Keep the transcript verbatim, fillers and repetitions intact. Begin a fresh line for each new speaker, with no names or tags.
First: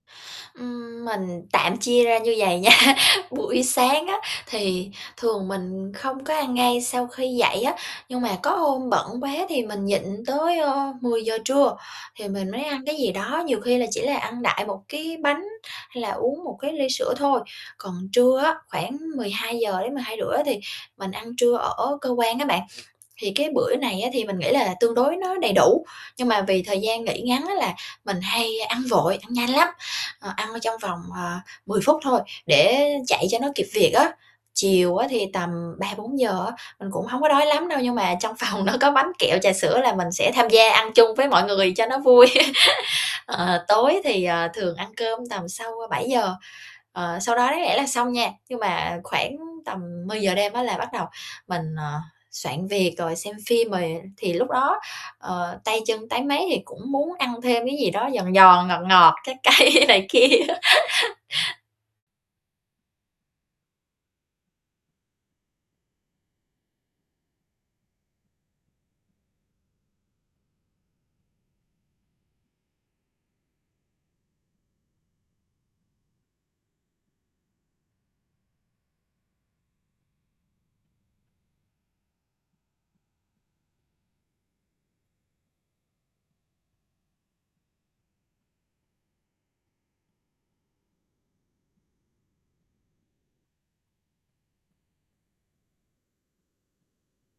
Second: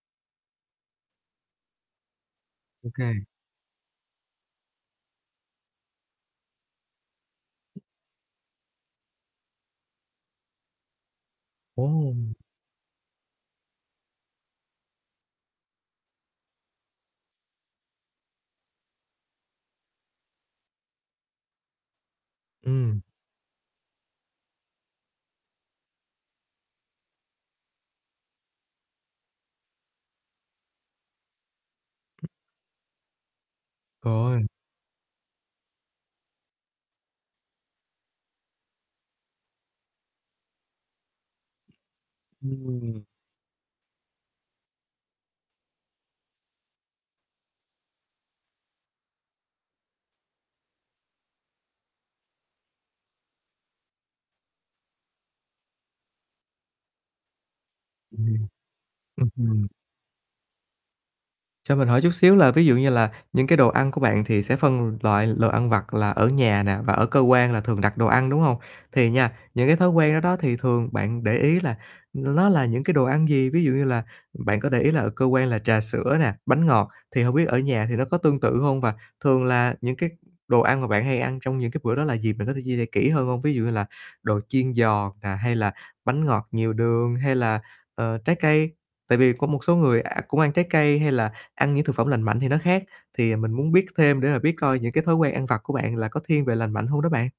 Ừm, mình tạm chia ra như vầy
Ô
nha,
kê.
buổi sáng á, thì thường mình không có ăn ngay sau khi dậy á, nhưng mà có hôm bận quá thì mình nhịn tới, ơ, mười giờ trưa,
Ồ!
thì mình mới ăn cái gì đó, nhiều khi là chỉ là ăn đại một cái bánh hay là uống một cái ly sữa thôi. Còn trưa á, khoảng mười hai giờ đến mưỡi hai giờ rưỡi á thì mình ăn trưa ở cơ quan á bạn.
Ừm.
Thì cái bữa này á thì mình nghĩ là tương đối nó đầy đủ, nhưng mà vì thời gian nghỉ ngắn á là mình hay ăn vội, ăn nhanh lắm, ờ, ăn trong vòng, à, mười phút thôi, để chạy cho nó kịp việc á.
[unintelligible]
Chiều á thì tầm ba bốn giờ á, mình cũng hổng có đói lắm đâu, nhưng mà trong phòng nó có bánh kẹo, trà sữa là mình sẽ tham gia ăn chung với mọi người cho nó vui.
Ừm.
Ờ, tối thì, ờ, thường ăn cơm tầm sau bảy giờ. Ờ, sau đó đáng lẽ là xong nha, nhưng mà khoảng tầm mười giờ đêm á là bắt đầu mình, ờ, soạn việc rồi xem phim rồi thì lúc đó, ờ, tay chân táy máy thì cũng muốn ăn thêm cái gì đó, giòn
Ừm,
giòn ngọt ngọt
ừm
trái
hừm.
cây này kia.
Cho mình hỏi chút xíu là ví dụ như là những cái đồ ăn của bạn thì sẽ phân loại l ăn vặt là ở nhà nè và ở cơ quan là thường đặt đồ ăn, đúng hông? Thì nha, những, cái, thói quen đó đó thì thường bạn để ý là n nó là những, cái, đồ ăn gì, ví dụ như là, bạn có để ý là ở cơ quan là trà sữa nè, bánh ngọt, thì hông biết ở nhà thì nó có tương tự hông? Và thường là những cái đồ ăn mà bạn hay ăn trong những cái bữa đó là gì bạn có thể chia sẻ kĩ hơn hông? Ví dụ như là đồ chiên giòn nè hay là bánh ngọt nhiều đường hay là, ờ, trái cây. Tại vì có một số người cũng ăn trái cây hay là ăn những thực phẩm lành mạnh thì nó khác thì mình muốn biết thêm để mà biết coi những cái thói quen ăn vặt của bạn là có thiên về lành mạnh hông đó bạn?